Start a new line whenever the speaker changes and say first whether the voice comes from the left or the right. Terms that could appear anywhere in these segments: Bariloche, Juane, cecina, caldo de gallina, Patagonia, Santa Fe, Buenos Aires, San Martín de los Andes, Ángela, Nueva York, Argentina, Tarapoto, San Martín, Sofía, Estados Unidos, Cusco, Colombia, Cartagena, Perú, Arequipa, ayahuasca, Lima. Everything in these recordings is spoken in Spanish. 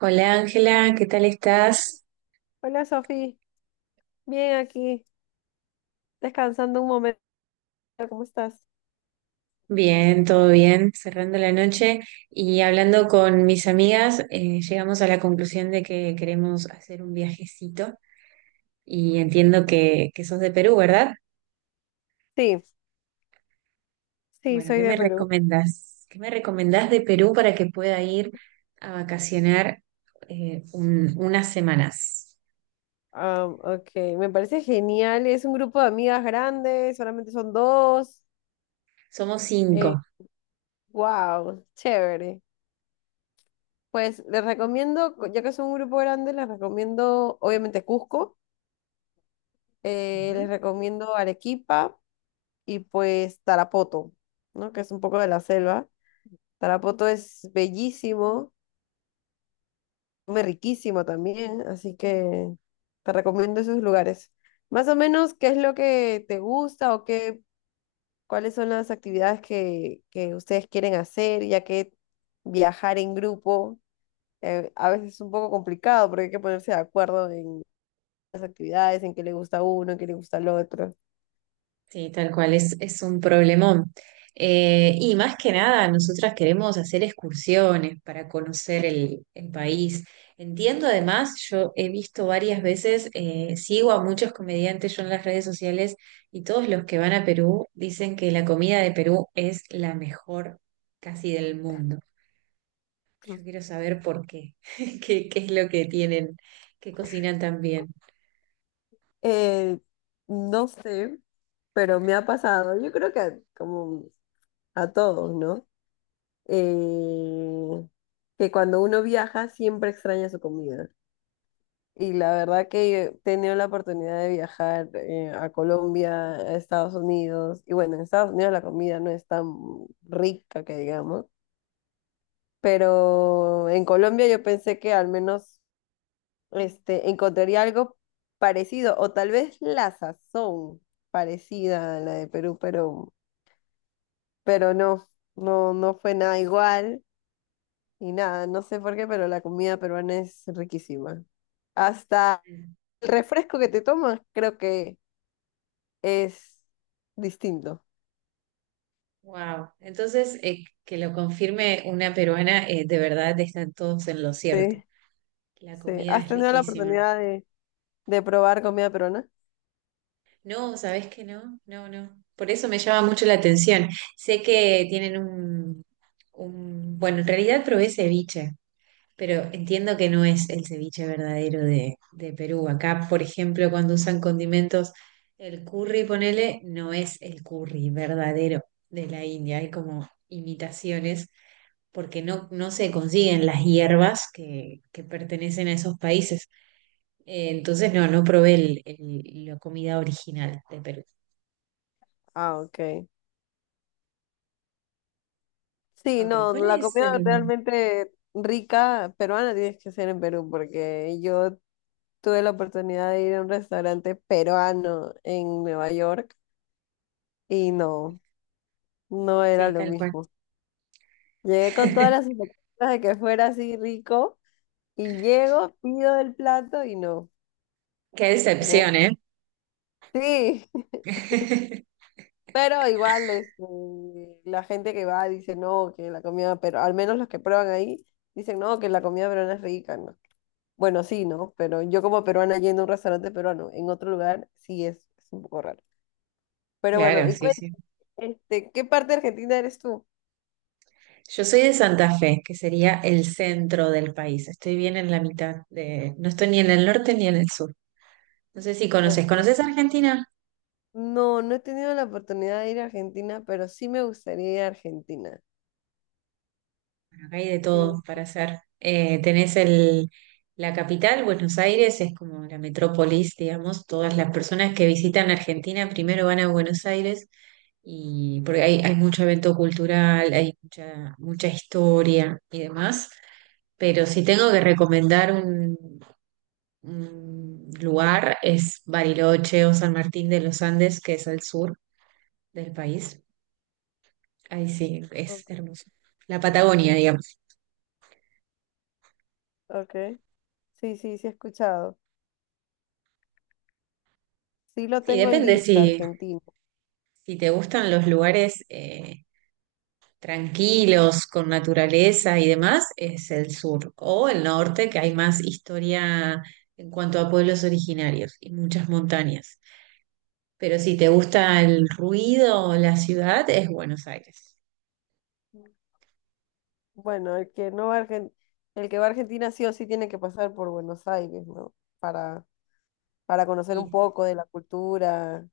right: Hola Ángela, ¿qué tal estás?
left: Hola Sofi, bien aquí, descansando un momento, ¿cómo estás?
right: Bien, todo bien, cerrando la noche y hablando con mis amigas, llegamos a la conclusión de que queremos hacer un viajecito y entiendo que sos de Perú, ¿verdad?
left: Sí, sí,
right: Bueno,
left: soy
right: ¿qué
left: de
right: me
left: Perú.
right: recomendás? ¿Qué me recomendás de Perú para que pueda ir a vacacionar unas semanas?
left: Ah, ok, me parece genial, es un grupo de amigas grandes, solamente son dos.
right: Somos cinco.
left: Eh, wow, chévere. Pues les recomiendo, ya que son un grupo grande, les recomiendo obviamente Cusco, les recomiendo Arequipa y pues Tarapoto, ¿no? Que es un poco de la selva. Tarapoto es bellísimo. Come riquísimo también, así que te recomiendo esos lugares. Más o menos, ¿qué es lo que te gusta o qué, cuáles son las actividades que ustedes quieren hacer, ya que viajar en grupo a veces es un poco complicado porque hay que ponerse de acuerdo en las actividades, en qué le gusta a uno, en qué le gusta al otro.
right: Sí, tal cual, es un problemón. Y más que nada, nosotras queremos hacer excursiones para conocer el país. Entiendo además, yo he visto varias veces, sigo a muchos comediantes yo en las redes sociales y todos los que van a Perú dicen que la comida de Perú es la mejor casi del mundo. Yo quiero saber por qué, qué es lo que tienen, que cocinan tan bien.
left: Eh, no sé, pero me ha pasado. Yo creo que como a todos, ¿no? eh, que cuando uno viaja siempre extraña su comida. Y la verdad que he tenido la oportunidad de viajar a Colombia, a Estados Unidos, y bueno, en Estados Unidos la comida no es tan rica que digamos, pero en Colombia yo pensé que al menos este, encontraría algo parecido, o tal vez la sazón parecida a la de Perú, pero no, no, no fue nada igual. Y nada, no sé por qué, pero la comida peruana es riquísima. Hasta el refresco que te tomas creo que es distinto.
right: Wow. Entonces, que lo confirme una peruana, de verdad están todos en lo cierto.
left: Sí,
right: La
left: sí.
right: comida
left: ¿Has
right: es
left: tenido la
right: riquísima.
left: oportunidad de probar comida peruana?
right: No, ¿sabes que no? No, no. Por eso me llama mucho la atención. Sé que tienen un... Bueno, en realidad probé ceviche, pero entiendo que no es el ceviche verdadero de Perú. Acá, por ejemplo, cuando usan condimentos, el curry, ponele, no es el curry verdadero de la India. Hay como imitaciones porque no, no se consiguen las hierbas que pertenecen a esos países. Entonces, no, no probé la comida original de Perú.
left: Ah, ok. Sí,
right: Ok,
left: no,
right: ¿cuál
left: la
right: es
left: comida
right: el...?
left: realmente rica peruana tienes que ser en Perú, porque yo tuve la oportunidad de ir a un restaurante peruano en Nueva York y no, no era
right: Sí,
left: lo
right: tal cual.
left: mismo. Llegué con todas las expectativas de que fuera así rico. Y llego, pido el plato y no.
right: Qué
left: no
right: decepción,
left: es-
right: ¿eh?
left: Sí, pero igual este, la gente que va dice no, que la comida, pero al menos los que prueban ahí dicen no, que la comida peruana es rica, ¿no? Bueno, sí, ¿no? Pero yo como peruana yendo a un restaurante peruano en otro lugar, sí es un poco raro. Pero bueno,
right: Claro,
left: y
right: sí,
left: cuéntame,
right: sí.
left: este, ¿qué parte de Argentina eres tú?
right: Yo soy de Santa Fe, que sería el centro del país. Estoy bien en la mitad de... No estoy ni en el norte ni en el sur. No sé si
left: ¿O
right: conoces. ¿Conoces Argentina?
left: No, no he tenido la oportunidad de ir a Argentina, pero sí me gustaría ir a Argentina.
right: Bueno, acá hay de
left: Sí,
right: todo para hacer. Tenés la capital, Buenos Aires, es como la metrópolis, digamos. Todas las personas que visitan Argentina primero van a Buenos Aires y porque hay mucho evento cultural, hay mucha, mucha historia y demás. Pero si tengo que recomendar un lugar, es Bariloche o San Martín de los Andes, que es al sur del país. Ahí sí, es
left: ok,
right: hermoso. La
left: ok.
right: Patagonia, digamos.
left: Ok. Sí, sí, sí he escuchado. Sí lo
right: Sí,
left: tengo en
right: depende
left: lista,
right: si
left: Argentina.
right: si te gustan los lugares tranquilos, con naturaleza y demás, es el sur o el norte, que hay más historia en cuanto a pueblos originarios y muchas montañas. Pero si te gusta el ruido, la ciudad, es Buenos Aires.
left: Bueno, el que no va a Argen- el que va a Argentina sí o sí tiene que pasar por Buenos Aires, ¿no? Para, para conocer un
right: Y,
left: poco de la cultura,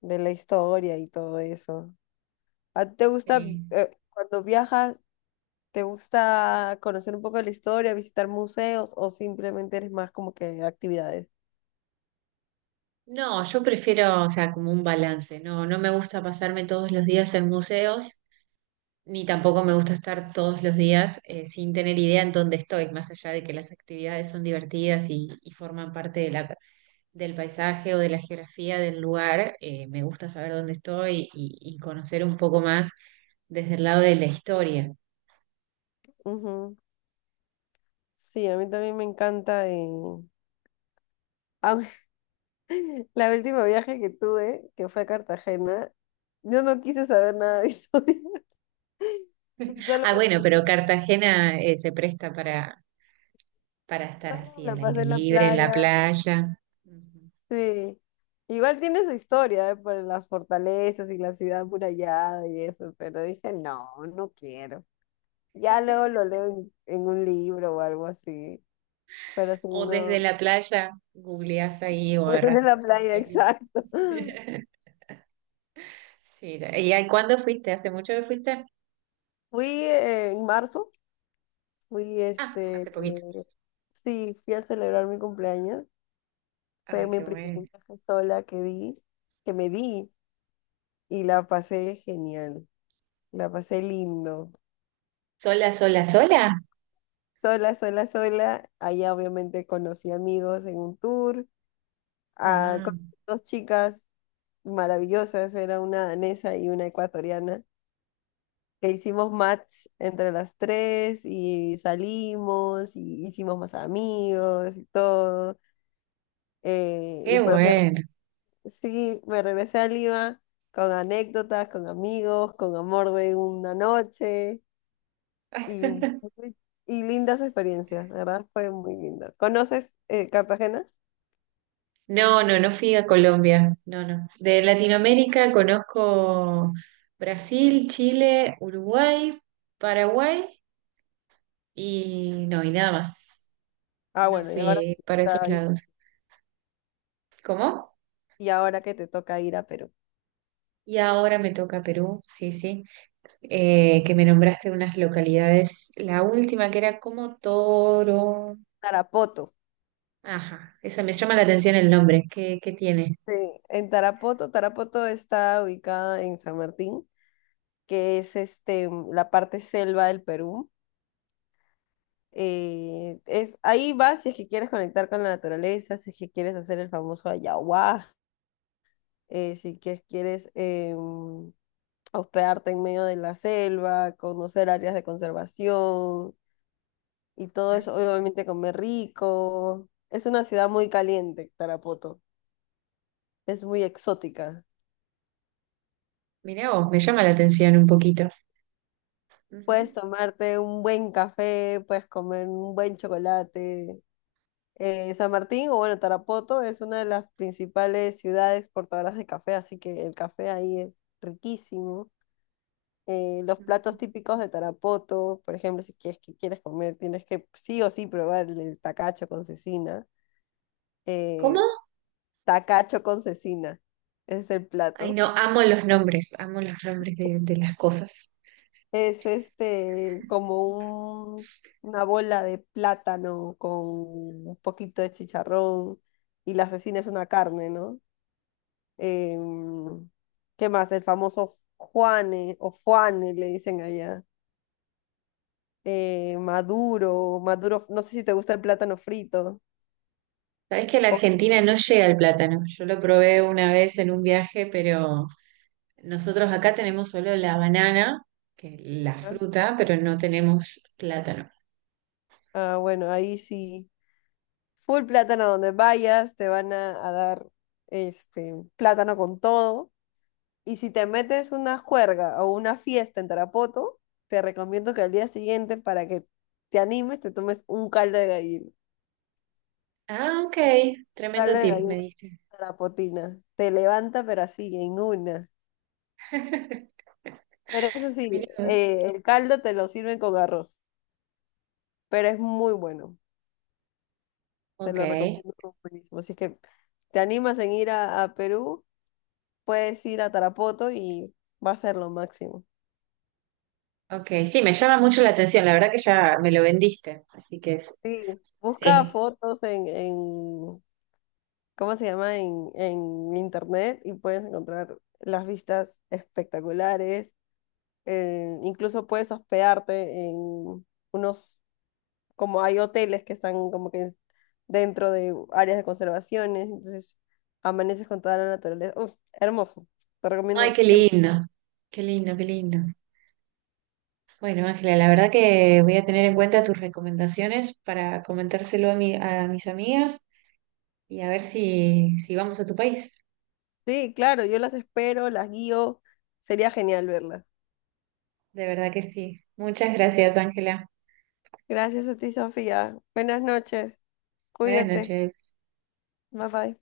left: de la historia y todo eso. ¿A ti te gusta,
right: eh,
left: cuando viajas, te gusta conocer un poco de la historia, visitar museos o simplemente eres más como que actividades?
right: no, yo prefiero, o sea, como un balance. No, no me gusta pasarme todos los días en museos, ni tampoco me gusta estar todos los días sin tener idea en dónde estoy, más allá de que las actividades son divertidas y forman parte de del paisaje o de la geografía del lugar, me gusta saber dónde estoy y conocer un poco más desde el lado de la historia.
left: Ujú. Sí, a mí también me encanta. Aunque la última viaje que tuve, que fue a Cartagena, yo no quise saber nada de historia y solo
right: Ah,
left: me la
right: bueno,
left: pasé en
right: pero
left: la,
right: Cartagena, se presta para estar
left: solo me
right: así,
left: la
right: al aire
left: pasé en la
right: libre, en la
left: playa.
right: playa. Ujú.
left: Sí, igual tiene su historia, ¿eh? Por las fortalezas y la ciudad amurallada y eso, pero dije, no, no quiero. Ya luego lo leo en un libro o algo así, pero si
right: O desde
left: no,
right: la playa googleás ahí o agarrás
left: desde la
right: el
left: playa,
right: celu.
left: exacto.
right: Sí, ¿y ahí cuándo fuiste? ¿Hace mucho que fuiste?
left: Fui en marzo, fui
right: Ah,
left: este,
right: hace poquito.
left: sí, fui a celebrar mi cumpleaños. Fue
right: Ay,
left: mi
right: qué
left: primer
right: bueno.
left: viaje sola que di, que me di y la pasé genial, la pasé lindo.
right: ¿Sola, sola, sola?
left: Sola, sola, sola. Allá obviamente conocí amigos en un tour, ah,
right: Wow,
left: conocí dos chicas maravillosas, era una danesa y una ecuatoriana, que hicimos match entre las tres y salimos y hicimos más amigos y todo. eh, y
right: qué
left: pues
right: bueno.
left: Sí, me regresé a Lima con anécdotas, con amigos, con amor de una noche y, y lindas experiencias, la ¿verdad? Fue muy lindo. ¿Conoces Cartagena?
right: No, no, no fui a Colombia. No, no. De Latinoamérica conozco Brasil, Chile, Uruguay, Paraguay y no, y nada más.
left: Ah,
right: No
left: bueno,
right: fui para esos lados. ¿Cómo?
left: y ahora que te toca ir a Perú.
right: Y ahora me toca Perú, sí, sí. Que me nombraste unas localidades. La última que era como Toro.
left: Tarapoto.
right: Ajá, esa me llama la atención el nombre. ¿Qué, qué tiene?
left: Sí, en Tarapoto. Tarapoto está ubicada en San Martín, que es este, la parte selva del Perú. Ahí vas si es que quieres conectar con la naturaleza, si es que quieres hacer el famoso ayahuasca, si que quieres hospedarte en medio de la selva, conocer áreas de conservación y todo eso, obviamente comer rico. Es una ciudad muy caliente, Tarapoto. Es muy exótica.
right: Mirá vos, me llama la atención un poquito.
left: Puedes
right: Ujú.
left: tomarte un buen café, puedes comer un buen chocolate. San Martín, o bueno, Tarapoto es una de las principales ciudades portadoras de café, así que el café ahí es riquísimo. Los platos típicos de Tarapoto, por ejemplo, si quieres, que quieres comer, tienes que sí o sí probar el tacacho con cecina.
right: ¿Cómo?
left: Eh, Tacacho con cecina es el
right: Ay,
left: plato.
right: no, amo los nombres de las cosas.
left: Es este una bola de plátano con un poquito de chicharrón y la cecina es una carne, ¿no? Em, ¿Qué más? El famoso Juane o Juane le dicen allá, maduro, maduro, no sé si te gusta el plátano frito.
right: Sabés que a la Argentina no llega el plátano. Yo lo probé una vez en un viaje, pero nosotros acá tenemos solo la banana, que es la
left: Ojalá.
right: fruta, pero no tenemos plátano.
left: Ah, bueno, ahí sí. Full plátano donde vayas, te van a dar este plátano con todo. Y si te metes una juerga o una fiesta en Tarapoto, te recomiendo que al día siguiente, para que te animes, te tomes un caldo de gallina.
right: Ah, ok, tremendo
left: Caldo de
right: tip me
left: gallina
right: diste.
left: tarapotina. Te levanta, pero así, en una. Pero eso sí,
right: Mirá vos.
left: el caldo te lo sirven con arroz, pero es muy bueno. Te
right: Ok,
left: lo recomiendo como buenísimo. Así que te animas en ir a Perú. Puedes ir a Tarapoto y va a ser lo máximo.
right: ok, sí, me llama mucho la atención. La verdad que ya me lo vendiste, así que es
left: Sí. Busca
right: sí.
left: fotos en ¿cómo se llama? En internet y puedes encontrar las vistas espectaculares. Incluso puedes hospedarte en unos, como hay hoteles que están como que dentro de áreas de conservaciones, entonces amaneces con toda la naturaleza. Uf, hermoso. Te
right: Ay,
left: recomiendo
right: qué
left: siempre.
right: lindo, qué lindo, qué lindo. Bueno, Ángela, la verdad que voy a tener en cuenta tus recomendaciones para comentárselo a, mi, a mis amigas y a ver si vamos a tu país.
left: Sí, claro, yo las espero, las guío. Sería genial verlas.
right: De verdad que sí. Muchas gracias, Ángela.
left: Gracias a ti, Sofía. Buenas noches.
right: Buenas
left: Cuídate.
right: noches.
left: Bye bye.